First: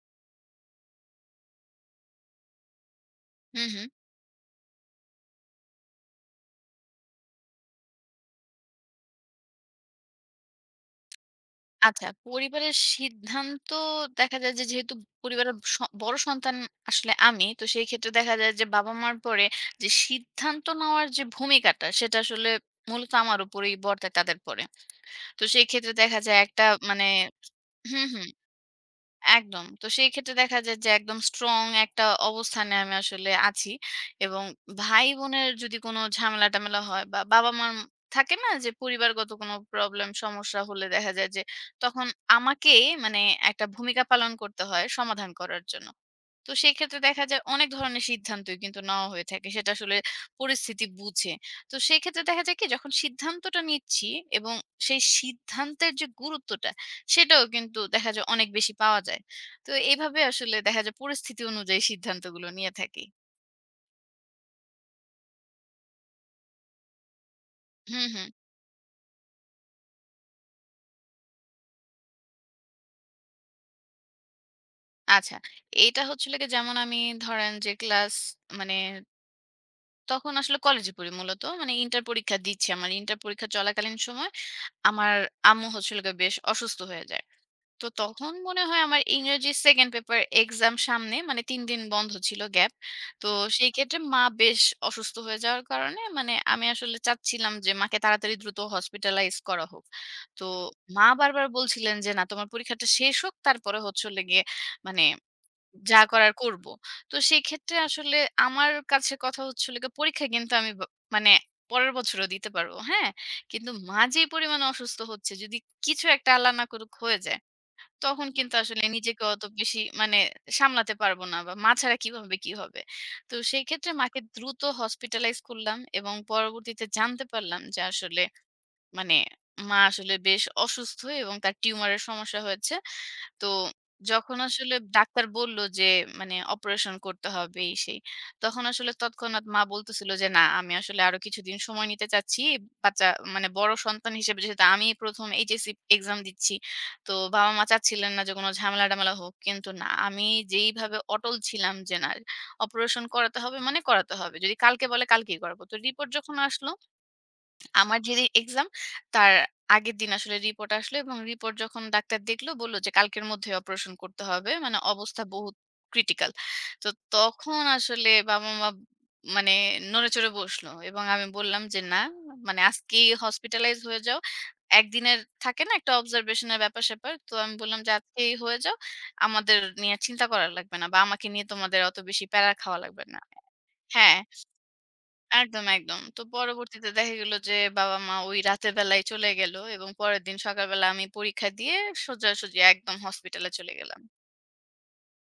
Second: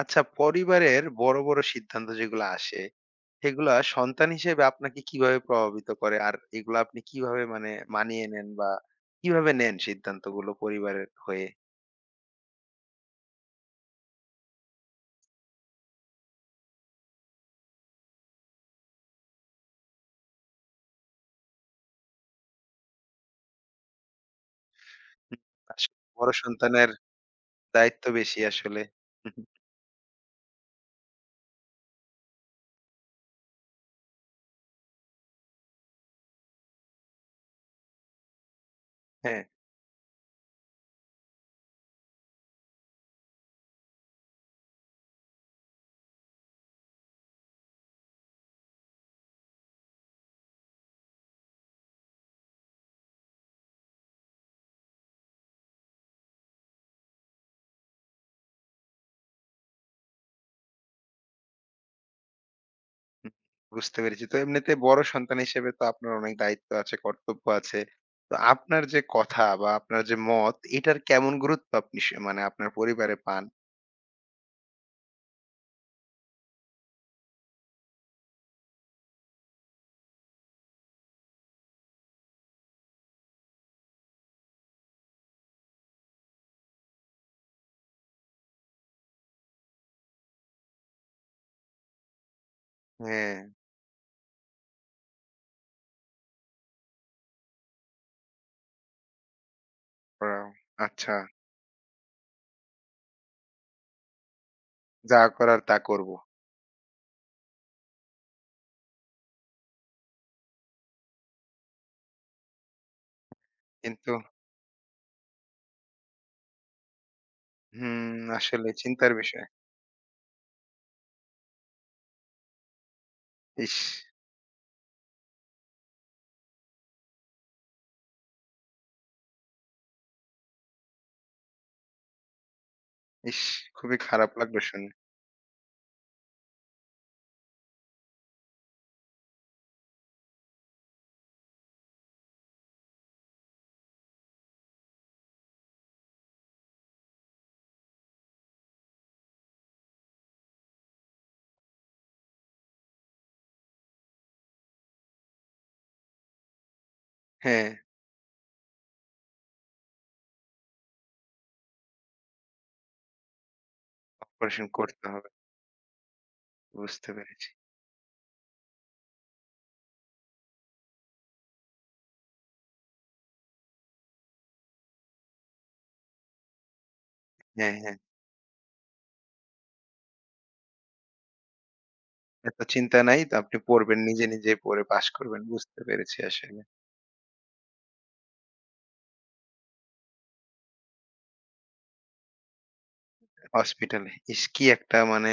আচ্ছা পরিবারের বড়, বড় সিদ্ধান্ত যেগুলা আসে, হুম, সেগুলা হুম। সন্তান হিসেবে আপনাকে কিভাবে প্রভাবিত করে? আর এগুলা আপনি কিভাবে মানে মানিয়ে নেন বা কিভাবে নেন সিদ্ধান্তগুলো পরিবারের হয়ে? আচ্ছা পরিবারের সিদ্ধান্ত দেখা যায় যে যেহেতু পরিবারের স বড় সন্তান আসলে আমি। তো সেই ক্ষেত্রে দেখা যায় যে বাবা-মার পরে যে সিদ্ধান্ত নেওয়ার যে ভূমিকাটা সেটা আসলে মূলত আমার উপরেই বর্তায় তাদের পরে। তো সেই ক্ষেত্রে আসলে দেখা বড় যায় একটা সন্তানের মানে দায়িত্ব হুম, হুম। বেশি আসলে। হুম, একদম। তো সেই ক্ষেত্রে দেখা যায় যে একদম স্ট্রং একটা অবস্থানে আমি আসলে আছি। এবং ভাই-বোনের যদি কোনো ঝামেলা-টামেলা হয় বা বাবা-মার থাকে না যে পরিবারগত হ্যাঁ, কোনো প্রবলেম সমস্যা হলে দেখা যায় যে তখন আমাকেই একটা ভূমিকা পালন করতে হয় সমাধান করার জন্য। তো সেক্ষেত্রে দেখা যায় অনেক ধরনের সিদ্ধান্তই কিন্তু নেওয়া হয়ে থাকে সেটা আসলে পরিস্থিতি বুঝে। তো সেক্ষেত্রে দেখা যায় কি যখন সিদ্ধান্তটা নিচ্ছি এবং সেই সিদ্ধান্তের যে গুরুত্বটা সেটাও কিন্তু দেখা যায় অনেক বেশি পাওয়া যায়। তো এভাবে আসলে দেখা যায় পরিস্থিতি অনুযায়ী সিদ্ধান্তগুলো নিয়ে থাকি। হুম, বুঝতে পেরেছি। তো এমনিতে বড় সন্তান হিসেবে তো আপনার অনেক দায়িত্ব আছে, কর্তব্য আছে। হুম, হুম। তো আপনার যে কথা বা আপনার যে মত, এটার কেমন গুরুত্ব আপনি মানে আপনার পরিবারে পান? আচ্ছা। এইটা হচ্ছিল গিয়ে যেমন আমি ধরেন যে ক্লাস মানে তখন আসলে কলেজে পড়ি মূলত। মানে ইন্টার পরীক্ষা দিচ্ছি। আমার ইন্টার পরীক্ষা চলাকালীন সময় আমার আম্মু হচ্ছিল গিয়ে বেশ অসুস্থ হয়ে যায়। তো তখন মনে হয় আমার ইংরেজি 2nd পেপার এক্সাম সামনে মানে ৩ দিন বন্ধ ছিল গ্যাপ। তো হ্যাঁ, সেই ক্ষেত্রে মা বেশ অসুস্থ হয়ে যাওয়ার কারণে মানে আমি আসলে চাচ্ছিলাম যে মাকে তাড়াতাড়ি দ্রুত হসপিটালাইজ করা হোক। ওয়াও! তো মা আচ্ছা, বারবার বলছিলেন যে, "না তোমার পরীক্ষাটা শেষ হোক তারপরে হচ্ছে হলো গিয়ে মানে যা করার তা যা করব। করার করব।" তো সেই ক্ষেত্রে আসলে আমার কাছে কথা হচ্ছে হলো গিয়ে পরীক্ষা কিন্তু আমি বা মানে পরের বছরও দিতে পারব। হ্যাঁ? কিন্তু মা কিন্তু যে পরিমাণে অসুস্থ হচ্ছে যদি কিছু একটা আল্লাহ না করুক হয়ে যায় হুম, তখন কিন্তু আসলে আসলে চিন্তার নিজেকে অত বিষয়। বেশি সামলাতে পারবো না বা মা ছাড়া কিভাবে কি হবে। তো সেই ইস! ক্ষেত্রে মাকে দ্রুত হসপিটালাইজ করলাম এবং পরবর্তীতে জানতে পারলাম যে আসলে মানে মা আসলে বেশ অসুস্থ এবং তার টিউমারের সমস্যা হয়েছে। ইস! তো খুবই খারাপ যখন লাগলো আসলে শুনে। ডাক্তার বলল যে অপারেশন করতে হবে এই সেই। তখন আসলে তৎক্ষণাৎ মা বলতেছিল যে, "না, আমি আসলে আরো কিছুদিন সময় নিতে চাচ্ছি। বাচ্চা মানে বড় সন্তান হিসেবে যেহেতু আমিই ১ম এইচএসসি এক্সাম দিচ্ছি। তো বাবা-মা চাচ্ছিলেন না যে কোনো ঝামেলা-টামেলা হোক। কিন্তু না, আমি যেইভাবে অটল ছিলাম যে না অপারেশন করাতে হবে মানে করাতে হবে। যদি কালকে বলে কালকেই করাবো।" তো রিপোর্ট যখন আসলো হ্যাঁ, আমার যেদিন এক্সাম তার আগের দিন আসলে রিপোর্ট আসলো এবং রিপোর্ট যখন ডাক্তার দেখলো বলল যে কালকের মধ্যে অপারেশন করতে হবে। অপারেশন মানে করতে অবস্থা হবে। বহুত ক্রিটিক্যাল। তো বুঝতে পেরেছি। তখন আসলে বাবা-মা মানে নড়েচড়ে বসলো এবং আমি বললাম যে, "না আজকেই হসপিটালাইজ হয়ে যাও।" একদিনের থাকে না একটা অবজারভেশনের ব্যাপার-স্যাপার। তো আমি হ্যাঁ, বললাম যে, হ্যাঁ। "আজকেই হয়ে যাও। আমাদের নিয়ে চিন্তা করা লাগবে না বা আমাকে নিয়ে তোমাদের অত বেশি প্যারা এত খাওয়া চিন্তা লাগবে না।" নাই। তো আপনি পড়বেন হ্যাঁ। নিজে, নিজে পড়ে পাস করবেন। একদম, বুঝতে একদম। পেরেছি তো আসলে। পরবর্তীতে দেখা গেল যে বাবা-মা ওই রাতের বেলায় চলে গেল এবং পরের দিন সকালবেলা আমি পরীক্ষা দিয়ে সোজাসুজি একদম হসপিটালে চলে গেলাম। হসপিটালে। ইস! কি একটা মানে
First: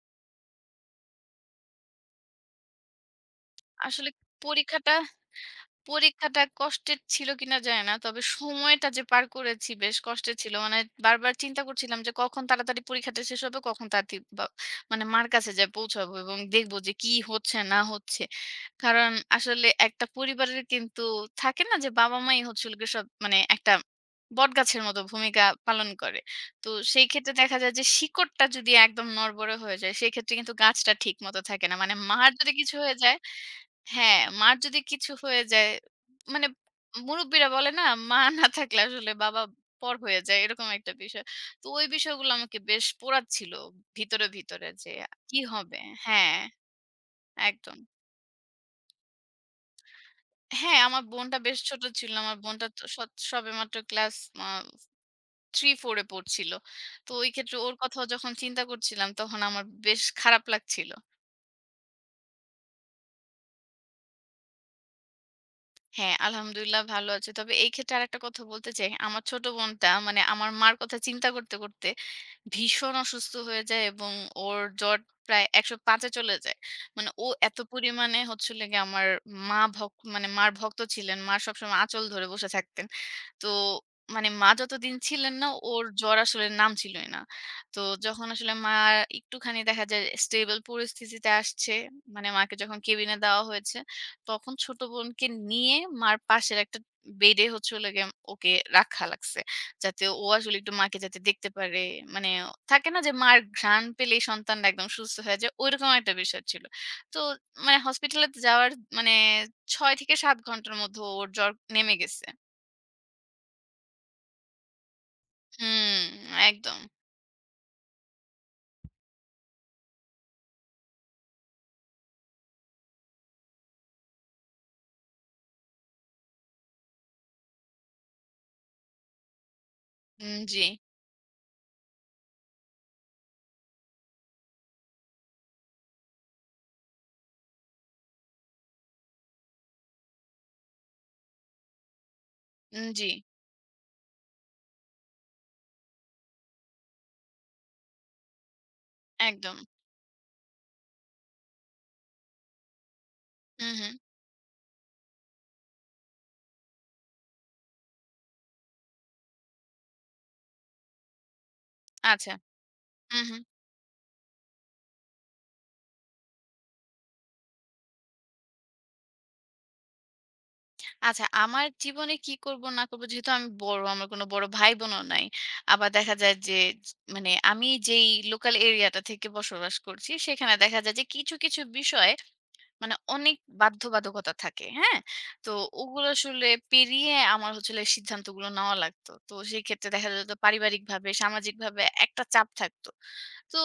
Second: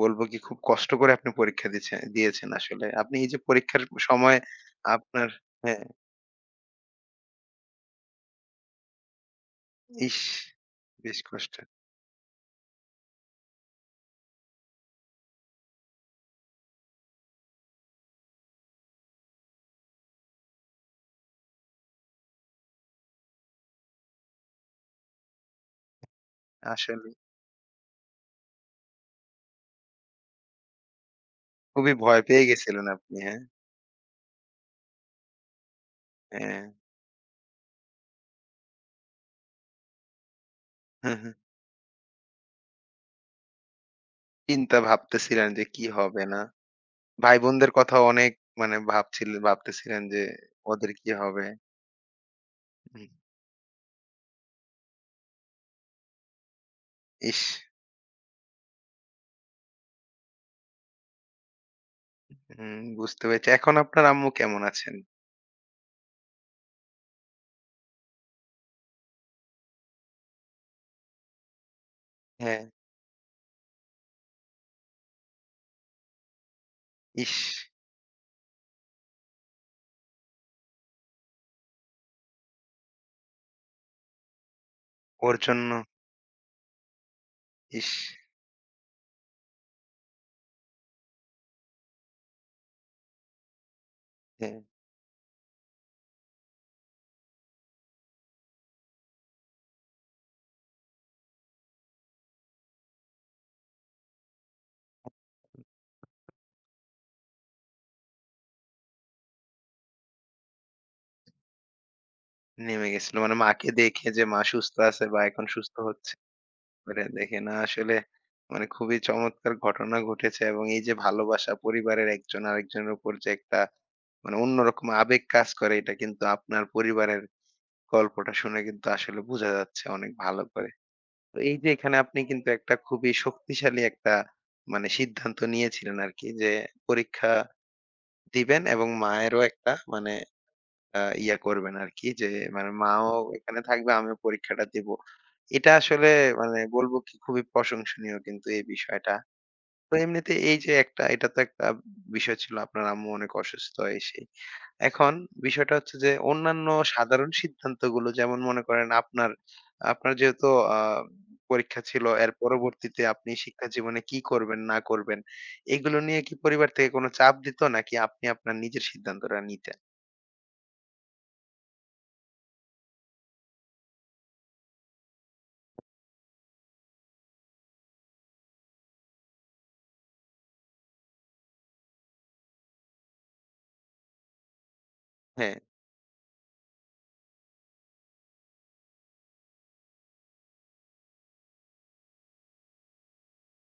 বলবো কি খুব কষ্ট করে আপনি পরীক্ষা দিয়েছেন আসলে। আপনি এই যে পরীক্ষার আসলে সময় পরীক্ষাটা আপনার হ্যাঁ, পরীক্ষাটা কষ্টের ছিল কিনা জানি না। তবে সময়টা যে পার করেছি বেশ ইস! কষ্টের ছিল। মানে বেশ বারবার কষ্ট। চিন্তা করছিলাম যে কখন তাড়াতাড়ি পরীক্ষাটা শেষ হবে, কখন তাড়াতাড়ি বা মার কাছে যেয়ে পৌঁছাবো এবং দেখবো যে কি হচ্ছে না হচ্ছে। কারণ আসলে একটা পরিবারের কিন্তু থাকে না যে বাবা-মাই হচ্ছে হলো গিয়ে সব মানে একটা বটগাছের মতো ভূমিকা পালন করে। তো সেই আসলে ক্ষেত্রে দেখা যায় যে শিকড়টা যদি একদম নড়বড়ে হয়ে যায়, সেক্ষেত্রে কিন্তু গাছটা ঠিক মতো থাকে না। মানে খুবই ভয় মার পেয়ে যদি কিছু গেছিলেন হয়ে যায় আপনি, হ্যাঁ? হ্যাঁ, মার যদি কিছু হয়ে যায়, মানে হ্যাঁ, মুরুব্বিরা বলে না, মা না থাকলে আসলে বাবা পর হয়ে যায়, এরকম একটা হ্যাঁ, বিষয়। হ্যাঁ। তো ওই বিষয়গুলো আমাকে বেশ পোড়াচ্ছিল ভিতরে, ভিতরে চিন্তা যে কি ভাবতেছিলেন যে হবে? কি হবে হ্যাঁ, না। ভাই-বোনদের একদম। কথাও অনেক মানে ভাবতেছিলেন যে হ্যাঁ, ওদের আমার কি বোনটা হবে? বেশ ছোট ছিল। আমার বোনটা তো হুম, সৎ সবেমাত্র ক্লাস আ 3-4 এ পড়ছিল। তো ওই ইস! ক্ষেত্রে ওর কথাও যখন চিন্তা করছিলাম, তখন আমার বেশ খারাপ লাগছিল। হুম, বুঝতে পেরেছি। এখন আপনার আম্মু কেমন আছেন? হ্যাঁ, আলহামদুলিল্লাহ ভালো আছে। তবে এই ক্ষেত্রে আরেকটা কথা বলতে চাই। আমার ছোট বোনটা মানে আমার মার কথা চিন্তা করতে, করতে হ্যাঁ, ভীষণ অসুস্থ হয়ে যায় এবং ওর জ্বর প্রায় ১০৫ এ চলে যায়। মানে ও ইস! এত পরিমাণে হচ্ছে হলো গিয়ে আমার মা ভক মানে মার ভক্ত ছিলেন। মা সবসময় আঁচল ধরে বসে থাকতেন। তো মানে মা যতদিন ছিলেন ওর না জন্য ওর জ্বর আসলে নাম ছিলই না। তো ইস! যখন আসলে মা একটুখানি দেখা যায় স্টেবল পরিস্থিতিতে আসছে, মানে মাকে যখন কেবিনে দেওয়া হয়েছে, তখন হ্যাঁ, ছোট বোনকে নিয়ে মার পাশের একটা বেডে হচ্ছে হলো গিয়ে ওকে রাখা লাগছে। যাতে ও আসলে একটু মাকে যাতে দেখতে পারে। মানে থাকে না যে মার ঘ্রাণ পেলেই সন্তানরা একদম সুস্থ হয়ে যায়, ঐরকম একটা বিষয় ছিল। তো মানে হসপিটালে যাওয়ার মানে ৬ থেকে ৭ ঘন্টার মধ্যে ওর জ্বর নেমে গেছে। নেমে গেছিল। মানে মাকে দেখে যে মা সুস্থ আছে বা এখন সুস্থ হুম, হচ্ছে একদম। করে দেখে না আসলে মানে খুবই চমৎকার ঘটনা ঘটেছে এবং এই যে ভালোবাসা পরিবারের একজন আরেকজনের উপর যে একটা মানে অন্যরকম আবেগ কাজ করে এটা কিন্তু আপনার পরিবারের গল্পটা শুনে কিন্তু আসলে বোঝা যাচ্ছে অনেক উম ভালো জি, করে। তো এই যে এখানে আপনি কিন্তু একটা খুবই শক্তিশালী একটা মানে সিদ্ধান্ত নিয়েছিলেন আরকি যে পরীক্ষা দিবেন এবং মায়েরও একটা মানে ইয়া করবেন আরকি যে মানে উম মাও জি, এখানে থাকবে আমিও পরীক্ষাটা দিব। এটা আসলে মানে বলবো কি খুবই প্রশংসনীয় কিন্তু এই বিষয়টা। একদম। তো এমনিতে এই যে একটা এটা তো একটা বিষয় ছিল আপনার আম্মু অনেক হুম, অসুস্থ হুম। এসে এখন বিষয়টা হচ্ছে যে অন্যান্য সাধারণ সিদ্ধান্তগুলো যেমন মনে করেন আপনার আপনার যেহেতু আহ, পরীক্ষা ছিল এর আচ্ছা। পরবর্তীতে হুম, আপনি হুম। শিক্ষা জীবনে কি করবেন না করবেন এগুলো নিয়ে কি পরিবার থেকে কোনো চাপ দিত নাকি আপনি আপনার নিজের সিদ্ধান্তটা নিতেন আচ্ছা, আমার জীবনে কি করব না করব যেহেতু আমি বড়, আমার কোনো বড় ভাই-বোনও নাই। আবার দেখা যায় যে আমি যেই লোকাল এরিয়াটা থেকে বসবাস করছি সেখানে দেখা যায় যে কিছু, কিছু বিষয়ে অনেক বাধ্যবাধকতা থাকে, হ্যাঁ? তো হ্যাঁ ওগুলো আসলে পেরিয়ে আমার হচ্ছে হলো সিদ্ধান্তগুলো নেওয়া লাগতো। তো সেই ক্ষেত্রে দেখা যেত পারিবারিকভাবে, সামাজিকভাবে একটা চাপ থাকতো। তো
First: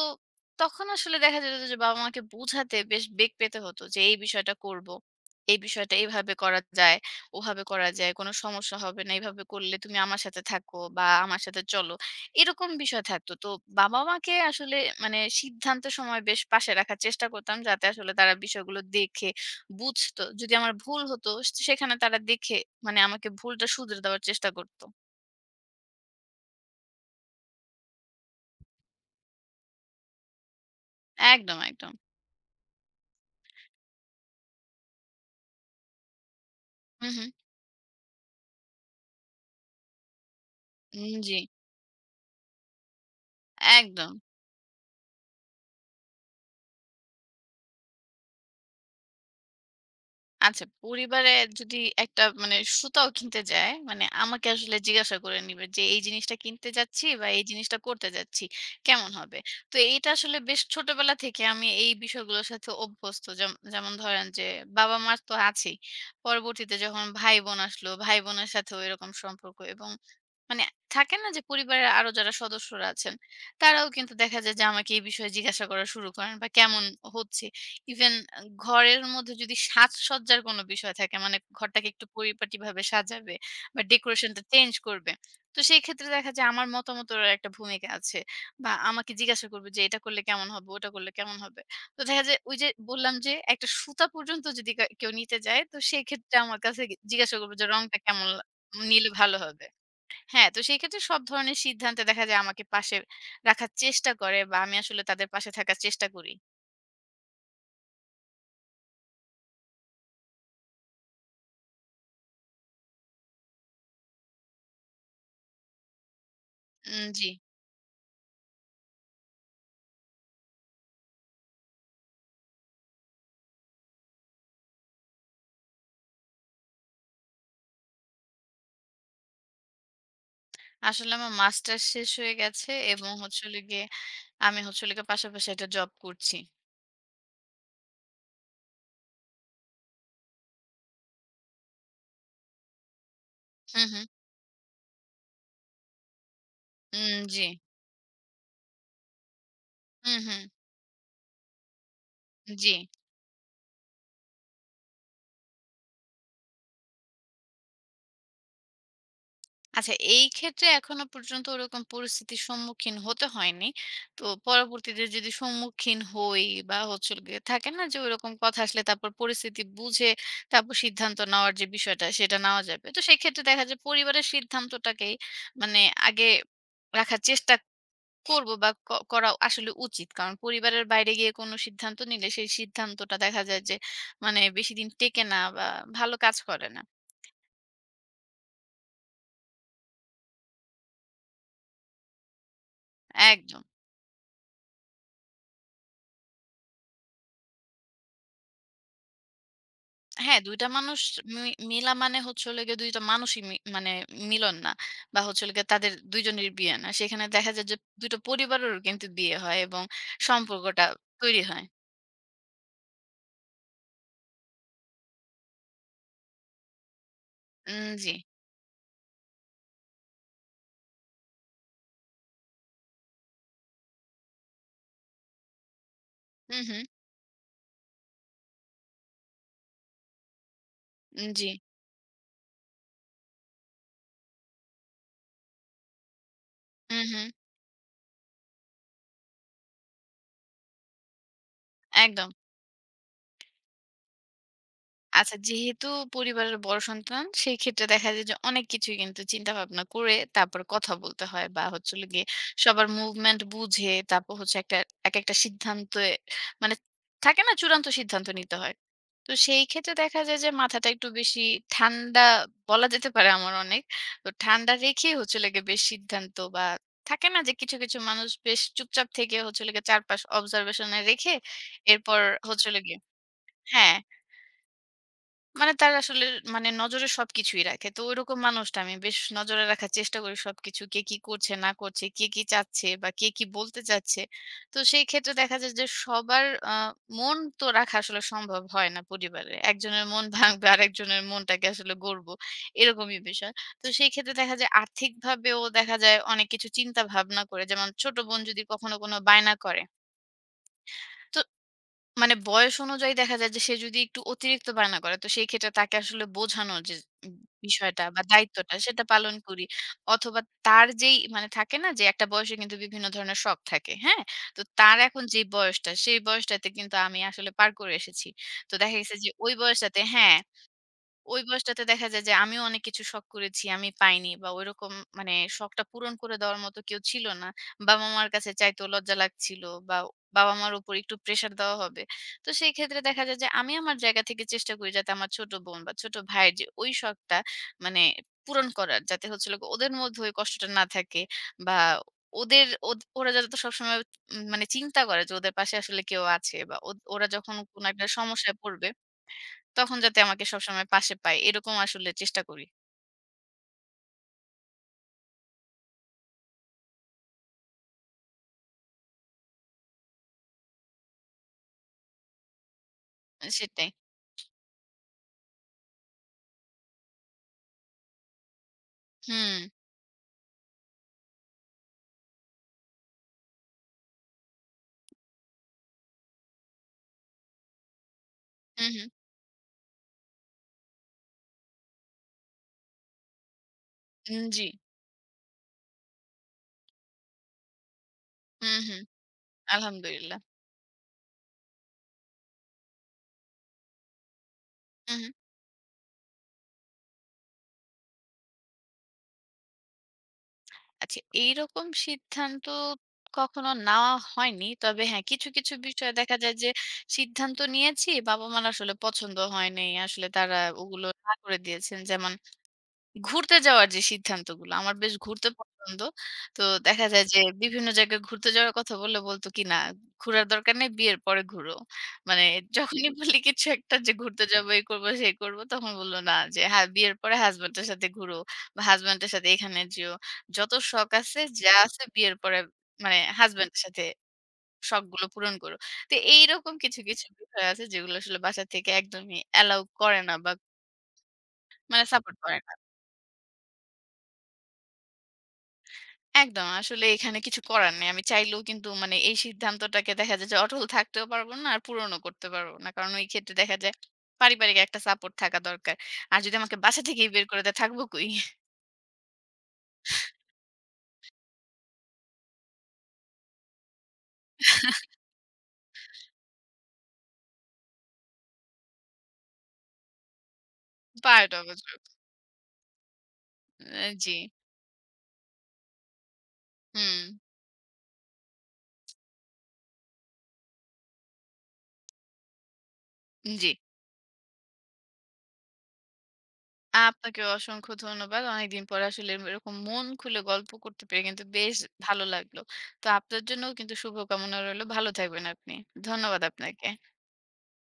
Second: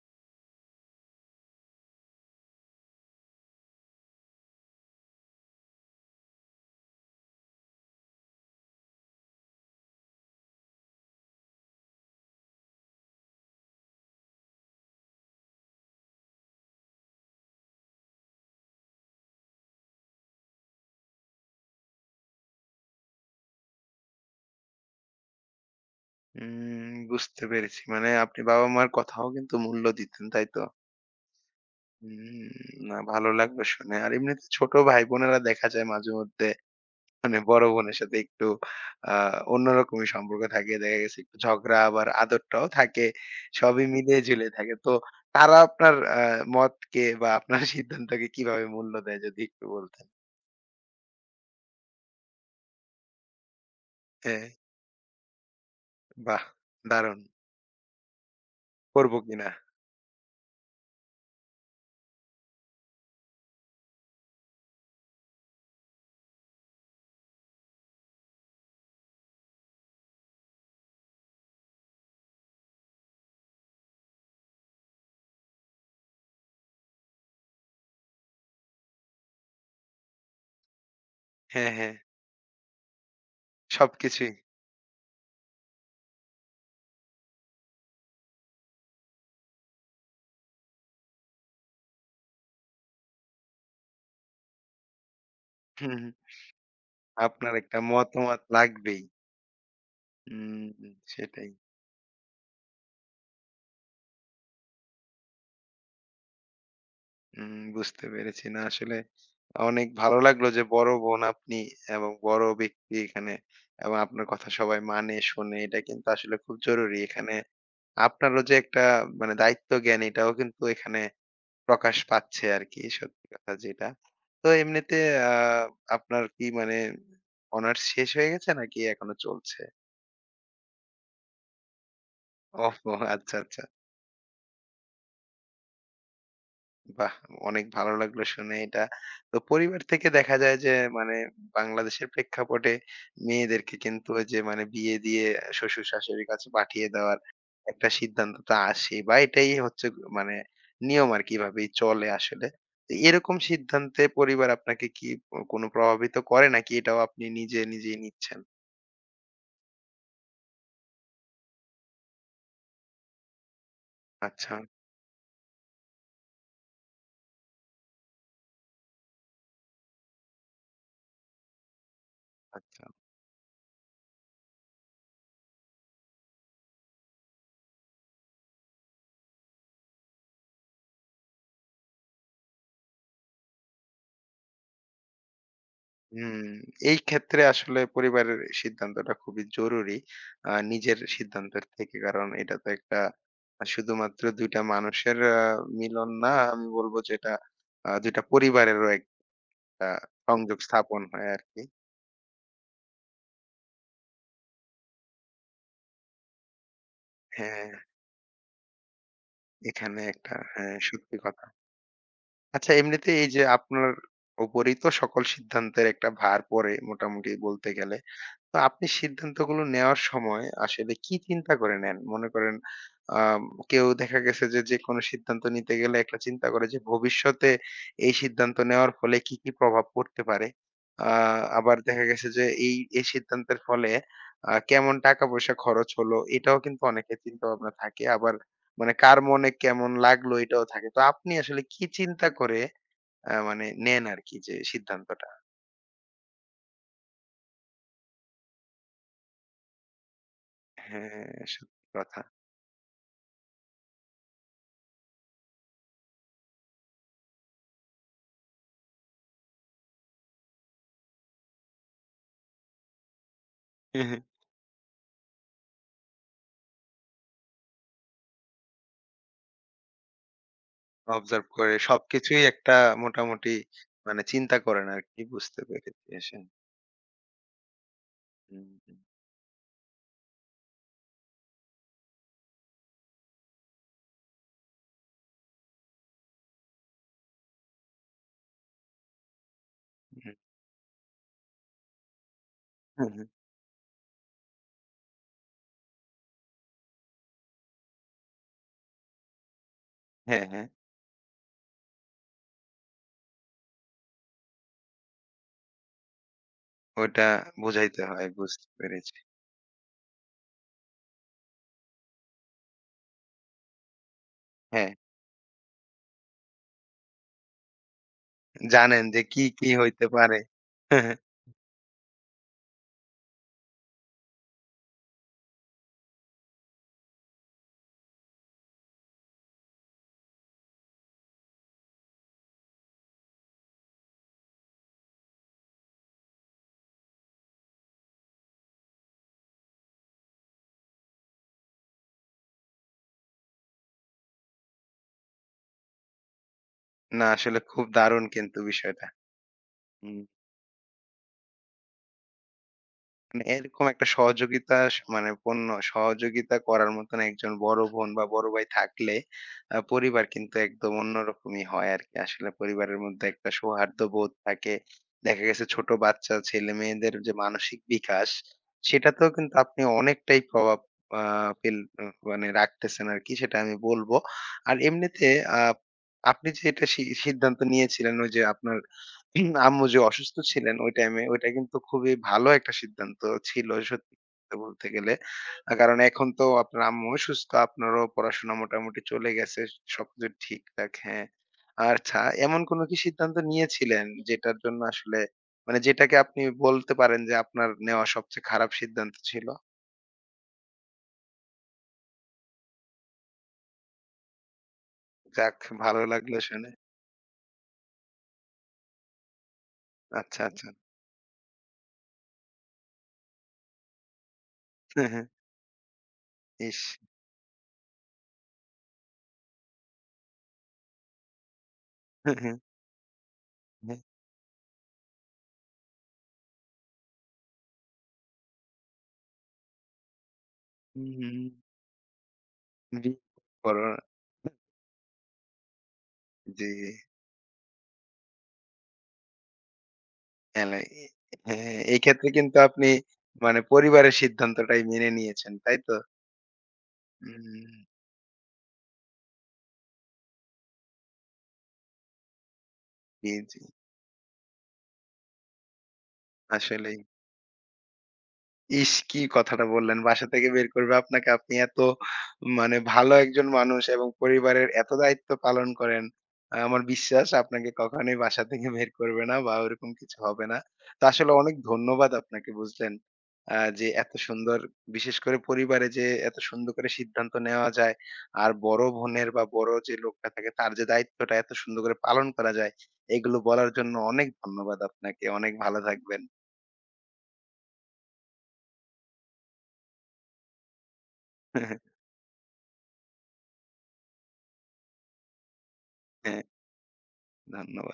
তখন আসলে দেখা যেত যে বাবা-মাকে বোঝাতে বেশ বেগ পেতে হতো যে, "এই বিষয়টা করব। এই বিষয়টা এভাবে করা যায়, ওভাবে করা যায়। কোনো সমস্যা হবে না। এভাবে করলে তুমি আমার সাথে থাকো বা আমার সাথে চলো।" এরকম বিষয় থাকতো। তো বাবা-মাকে আসলে সিদ্ধান্তের সময় বেশ পাশে রাখার চেষ্টা করতাম যাতে আসলে তারা বিষয়গুলো দেখে বুঝতো। যদি আমার ভুল হতো সেখানে তারা দেখে আমাকে ভুলটা শুধরে দেওয়ার চেষ্টা করত। উম বুঝতে পেরেছি মানে আপনি বাবা মার কথাও কিন্তু মূল্য দিতেন তাই তো একদম, একদম। উম, না ভালো লাগলো শুনে আর এমনিতে ছোট ভাই বোনেরা দেখা যায় মাঝে মধ্যে হু, হু। মানে বড় বোনের সাথে একটু আ অন্যরকমই সম্পর্ক থাকে। দেখা উম গেছে একটু জি, ঝগড়া আবার আদরটাও থাকে। সবই একদম। মিলিয়ে ঝুলিয়ে থাকে। তো তারা আপনার মতকে বা আপনার সিদ্ধান্তকে কিভাবে মূল্য দেয় যদি একটু বলতেন? আচ্ছা, পরিবারে যদি একটা মানে সুতাও কিনতে যায়, মানে হ্যাঁ, আমাকে আসলে জিজ্ঞাসা করে নিবে যে, "এই জিনিসটা বাহ! কিনতে যাচ্ছি দারুণ। বা এই জিনিসটা করতে যাচ্ছি, কেমন করব হবে?" কিনা। তো এইটা আসলে বেশ ছোটবেলা থেকে আমি এই বিষয়গুলোর সাথে অভ্যস্ত। যেমন ধরেন যে, বাবা-মার তো আছেই। পরবর্তীতে যখন ভাই-বোন আসলো, ভাই-বোনের সাথেও এরকম সম্পর্ক এবং মানে থাকে না যে পরিবারের আরো যারা সদস্যরা আছেন, তারাও কিন্তু দেখা যায় যে আমাকে এই বিষয়ে জিজ্ঞাসা করা শুরু করেন বা কেমন হচ্ছে। ইভেন ঘরের মধ্যে যদি সাজসজ্জার কোনো বিষয় থাকে মানে হ্যাঁ, ঘরটাকে হ্যাঁ। একটু পরিপাটিভাবে সাজাবে বা সবকিছুই। ডেকোরেশনটা চেঞ্জ করবে। তো সেই ক্ষেত্রে দেখা যায় আমার মতামতেরও একটা ভূমিকা আছে। বা আমাকে জিজ্ঞাসা করবে যে এটা করলে কেমন হবে, ওটা করলে কেমন হবে। তো দেখা যায় ওই যে বললাম যে একটা সুতা পর্যন্ত যদি কেউ নিতে যায় তো হুম, সেই হুম। ক্ষেত্রে আমার কাছে জিজ্ঞাসা করবে আপনার যে একটা রংটা কেমন মতামত লা লাগবেই। নিলে ভালো হবে। হ্যাঁ, তো হুম, সেই ক্ষেত্রে সব সেটাই। ধরনের সিদ্ধান্তে দেখা যায় আমাকে পাশে রাখার চেষ্টা করে বা আমি আসলে তাদের পাশে থাকার চেষ্টা করি। হুম, বুঝতে পেরেছি। না আসলে অনেক ভালো লাগলো যে বড় বোন আপনি এবং বড় ব্যক্তি এখানে এবং আপনার কথা সবাই মানে, শোনে। এটা কিন্তু আসলে খুব জরুরি। উম জি। এখানে আপনারও যে একটা মানে দায়িত্ব জ্ঞান এটাও কিন্তু এখানে প্রকাশ পাচ্ছে আরকি সত্যি কথা যেটা। তো এমনিতে আ আপনার কি মানে অনার্স শেষ হয়ে গেছে নাকি এখনো চলছে? আসলে আমার মাস্টার্স শেষ হয়ে গেছে ওহহো! এবং আচ্ছা, হচ্ছে হলো আচ্ছা। গিয়ে আমি হচ্ছে হলো গিয়ে পাশাপাশি একটা জব করছি। বাহ! অনেক ভালো লাগলো শুনে এটা। তো পরিবার থেকে দেখা যায় যে মানে বাংলাদেশের প্রেক্ষাপটে মেয়েদেরকে হু, হু। কিন্তু ওই যে মানে বিয়ে দিয়ে শ্বশুর-শাশুড়ির কাছে পাঠিয়ে উম দেওয়ার জি। একটা সিদ্ধান্ত তো আসেই বা এটাই হচ্ছে হু, মানে হু। নিয়ম আরকি এভাবেই চলে আসলে। জি। তো এরকম সিদ্ধান্তে পরিবার আপনাকে কি কোনো প্রভাবিত করে নাকি এটাও আপনি নিজে, নিজেই নিচ্ছেন? আচ্ছা, এই ক্ষেত্রে এখনো পর্যন্ত ওরকম পরিস্থিতির সম্মুখীন হতে হয়নি। তো আচ্ছা, পরবর্তীতে যদি সম্মুখীন হই বা হচ্ছে হলো গিয়ে থাকে না যে ওইরকম কথা আসলে তারপর পরিস্থিতি বুঝে তারপর সিদ্ধান্ত নেওয়ার যে বিষয়টা সেটা নেওয়া যাবে। আচ্ছা। তো সেক্ষেত্রে দেখা যায় পরিবারের সিদ্ধান্তটাকেই মানে আগে রাখার চেষ্টা করব বা করা আসলে উচিত। কারণ পরিবারের বাইরে গিয়ে কোনো সিদ্ধান্ত নিলে সেই সিদ্ধান্তটা দেখা যায় যে বেশিদিন টেকে না বা ভালো কাজ হুম, করে না। এই ক্ষেত্রে আসলে পরিবারের সিদ্ধান্তটা খুবই জরুরি। নিজের সিদ্ধান্তের থেকে। কারণ এটা তো একটা একদম। শুধুমাত্র ২ টা মানুষের মিলন না। আমি বলব যে এটা ২ টা পরিবারেরও একটা হ্যাঁ, ২ সংযোগ টা মানুষ স্থাপন হয় আরকি। মিলা মানে হচ্ছে হলো গিয়ে ২ টা মানুষই মি মানে মিলন না। বা হচ্ছে হলো গিয়ে তাদের ২ জনের বিয়ে না। সেখানে দেখা হ্যাঁ, যায় যে ২ টা পরিবারেরও কিন্তু বিয়ে হয় এবং এখানে একটা হ্যাঁ, সম্পর্কটা সত্যি তৈরি কথা। হয়। আচ্ছা এমনিতে এই যে আপনার উপরেই তো সকল সিদ্ধান্তের একটা ভার পড়ে মোটামুটি বলতে উম গেলে। জি। তো আপনি সিদ্ধান্তগুলো নেওয়ার সময় আসলে কি চিন্তা করে নেন? মনে করেন আম কেউ দেখা গেছে যে, যেকোনো সিদ্ধান্ত নিতে গেলে একটা চিন্তা হু, করে হু। যে, ভবিষ্যতে এই সিদ্ধান্ত নেওয়ার ফলে কি, কি প্রভাব পড়তে পারে? আ জি। আবার দেখা গেছে যে, এই, এই সিদ্ধান্তের ফলে কেমন টাকা-পয়সা খরচ হলো? এটাও কিন্তু হু, অনেকের হু। চিন্তাভাবনা থাকে। আবার মানে কার মনে কেমন লাগলো এটাও থাকে। তো আপনি আসলে কি চিন্তা একদম। করে মানে নেন আরকি যে সিদ্ধান্তটা? আচ্ছা, যেহেতু পরিবারের বড় সন্তান, সেই ক্ষেত্রে দেখা যায় যে অনেক কিছুই কিন্তু চিন্তাভাবনা করে তারপর কথা বলতে হ্যাঁ, হয় বা সত্যি হচ্ছে হলো কথা। গিয়ে সবার মুভমেন্ট বুঝে তারপর হচ্ছে একটা একেকটা সিদ্ধান্তে মানে থাকে না চূড়ান্ত সিদ্ধান্ত নিতে হয়। তো সেই ক্ষেত্রে দেখা যায় যে মাথাটা একটু বেশি ঠান্ডা বলা যেতে পারে আমার অনেক। তো ঠান্ডা রেখেই হচ্ছে হলো গিয়ে বেশ সিদ্ধান্ত বা থাকে না যে কিছু, কিছু মানুষ বেশ চুপচাপ থেকে হচ্ছে হলো গিয়ে চারপাশ observation এ রেখে অবজার্ভ করে এরপর সবকিছুই হচ্ছে একটা হলো গিয়ে মোটামুটি হ্যাঁ। মানে চিন্তা করেন আরকি বুঝতে তার পেরেছি আসলে আসলে। নজরে সবকিছুই রাখে। তো ওইরকম হুম, মানুষটা আমি হুম, বেশ নজরে রাখার চেষ্টা করি সবকিছু। কে কি করছে না করছে, কে কি চাচ্ছে বা কে কি বলতে চাচ্ছে। তো সেই ক্ষেত্রে দেখা যায় যে সবার মন তো রাখা আসলে সম্ভব হয় না পরিবারে। একজনের মন ভাঙবে আরেকজনের মনটাকে আসলে গড়বো। হুম, এরকমই হুম। বিষয়। তো সেই ক্ষেত্রে দেখা যায় আর্থিকভাবেও দেখা যায় অনেক কিছু চিন্তা ভাবনা করে যেমন ছোট বোন যদি কখনো কোনো বায়না করে। হ্যাঁ, হ্যাঁ। তো মানে বয়স অনুযায়ী দেখা যায় যে সে যদি একটু অতিরিক্ত বায়না করে তো সেই ক্ষেত্রে তাকে আসলে বোঝানোর যে ওইটা উম বিষয়টা বুঝাইতে বা হয় বুঝতে দায়িত্বটা সেটা পেরেছি। পালন করি। অথবা তার যেই মানে থাকে না যে একটা বয়সে কিন্তু বিভিন্ন ধরনের শখ থাকে, হ্যাঁ? তো হ্যাঁ, তার এখন যে বয়সটা সেই বয়সটাতে কিন্তু আমি আসলে পার করে এসেছি। তো দেখা জানেন গেছে যে যে কি, ওই কি বয়সটাতে হইতে হ্যাঁ পারে। ওই বয়সটাতে দেখা যায় যে আমিও অনেক কিছু শখ করেছি, আমি পাইনি বা ওইরকম মানে শখটা পূরণ করে দেওয়ার মতো কেউ ছিল না। বাবা-মার কাছে চাইতেও লজ্জা লাগছিল বা বাবা-মার উপর একটু প্রেশার দেওয়া হবে। তো সেই ক্ষেত্রে দেখা যায় যে আমি আমার জায়গা থেকে চেষ্টা করি যাতে আমার ছোট বোন বা ছোট ভাইয়ের যে ওই শখটা মানে পূরণ করার। যাতে হচ্ছে হলো গিয়ে ওদের মধ্যে ওই কষ্টটা না থাকে বা ওদের ওদ ওরা যাতে সবসময় উম মানে চিন্তা করে যে ওদের পাশে আসলে কেউ আছে বা ওরা না যখন আসলে খুব কোনো একটা দারুণ সমস্যায় কিন্তু পড়বে বিষয়টা। তখন যাতে হুম। আমাকে সবসময় পাশে পায় এরকম আসলে চেষ্টা করি। মানে এরকম একটা সহযোগিতা মানে পূর্ণ সহযোগিতা করার মতন একজন বড় বোন বা বড় ভাই থাকলে পরিবার কিন্তু একদম অন্যরকমই হয় আরকি। আসলে পরিবারের মধ্যে আ একটা সেটাই। সৌহার্দ্যবোধ থাকে। দেখা গেছে ছোট বাচ্চা ছেলেমেয়েদের যে মানসিক বিকাশ সেটাতেও হুম, কিন্তু আপনি অনেকটাই প্রভাব আ ফেল আ মানে রাখতেছেন আরকি সেটা আমি বলব। আর এমনিতে আ আপনি যে এটা সিদ্ধান্ত নিয়েছিলেন ওই যে আপনার হুম, হুম। হুম, আম্মু যে অসুস্থ ছিলেন ওই টাইমে, ওইটা কিন্তু খুবই ভালো একটা সিদ্ধান্ত ছিল সত্যি উম কথা জি। বলতে গেলে। কারণ এখন তো আপনার আম্মুও সুস্থ, আপনারও পড়াশোনা হুম, হুম। মোটামুটি চলে গেছে। সবকিছু আলহামদুলিল্লাহ। ঠিকঠাক, হ্যাঁ। আচ্ছা, এমন কোনো কি সিদ্ধান্ত নিয়েছিলেন যেটার জন্য হুম, আসলে হুম। মানে যেটাকে আপনি বলতে পারেন যে আপনার নেওয়া সবচেয়ে খারাপ সিদ্ধান্ত ছিল? আচ্ছা এইরকম সিদ্ধান্ত কখনো নেওয়া হয়নি। তবে হ্যাঁ, কিছু, যাক কিছু ভালো বিষয়ে দেখা লাগলো যায় যে শুনে। সিদ্ধান্ত নিয়েছি বাবা-মার আসলে পছন্দ হয় নাই। আসলে আচ্ছা, তারা আচ্ছা। ওগুলো না করে দিয়েছেন। যেমন ঘুরতে যাওয়ার যে সিদ্ধান্তগুলো, আমার হ্যাঁ, বেশ হ্যাঁ। ঘুরতে পছন্দ। তো ইস! দেখা যায় যে বিভিন্ন জায়গায় ঘুরতে যাওয়ার কথা বললে বলতো কি, "না, ঘুরার দরকার নেই, বিয়ের পরে ঘুরো।" হ্যাঁ, মানে হ্যাঁ, যখনই বলি কিছু একটা হ্যাঁ। যে ঘুরতে যাবো, এই করবো, সেই করবো, তখন বলল, "না, যে হ্যাঁ, বিয়ের পরে হাসব্যান্ডের সাথে ঘুরো বা হাসব্যান্ডের সাথে এখানে যেও। যত শখ আছে, হুম, যা আছে বিয়ের পরে জি। হাসব্যান্ডের করোনা। সাথে শখগুলো পূরণ করো।" তো জি। এইরকম কিছু, কিছু বিষয় আছে যেগুলো আসলে বাসা থেকে একদমই অ্যালাউ করে না বা হ্যালো এ হ্যাঁ, এই ক্ষেত্রে সাপোর্ট কিন্তু করে না। আপনি মানে পরিবারের সিদ্ধান্তটাই মেনে নিয়েছেন, তাই তো? একদম। আসলে এখানে কিছু হুম, করার নেই। আমি চাইলেও কিন্তু এই সিদ্ধান্তটাকে দেখা যায় যে অটল থাকতেও পারবো না, আর পূরণও করতে পারবো না। কারণ ওই জি, ক্ষেত্রে জি। দেখা যায় পারিবারিক একটা সাপোর্ট থাকা দরকার। আর যদি আমাকে আসলেই। বাসা থেকেই বের করে দেয় থাকবো কই? ইস! কি কথাটা বললেন, বাসা থেকে বের করবে আপনাকে। আপনি এত মানে ভালো একজন মানুষ এবং পরিবারের এত দায়িত্ব পালন করেন। আমার বিশ্বাস আপনাকে কখনোই বাসা থেকে বের করবে না বা ওরকম কিছু হবে না। তো আসলে অনেক পাড়াটা বুঝবে ধন্যবাদ আপনাকে বুঝলেন। যে অ্যা এত জি। সুন্দর বিশেষ করে পরিবারে যে এত সুন্দর করে হুম, সিদ্ধান্ত নেওয়া যায়। আর বড় বোনের বা বড় যে লোকটা থাকে তার যে দায়িত্বটা এত সুন্দর করে পালন করা যায়। এগুলো জি। বলার জন্য অনেক ধন্যবাদ আপনাকে। অনেক ভালো থাকবেন। আপনাকেও অসংখ্য ধন্যবাদ। অনেকদিন পরে আসলে এরকম মন খুলে গল্প করতে পেরে কিন্তু বেশ ভালো লাগলো। তো আপনার জন্যও কিন্তু শুভকামনা রইলো। ভালো থাকবেন আপনি। ধন্যবাদ হ্যাঁ, আপনাকে। ধন্যবাদ।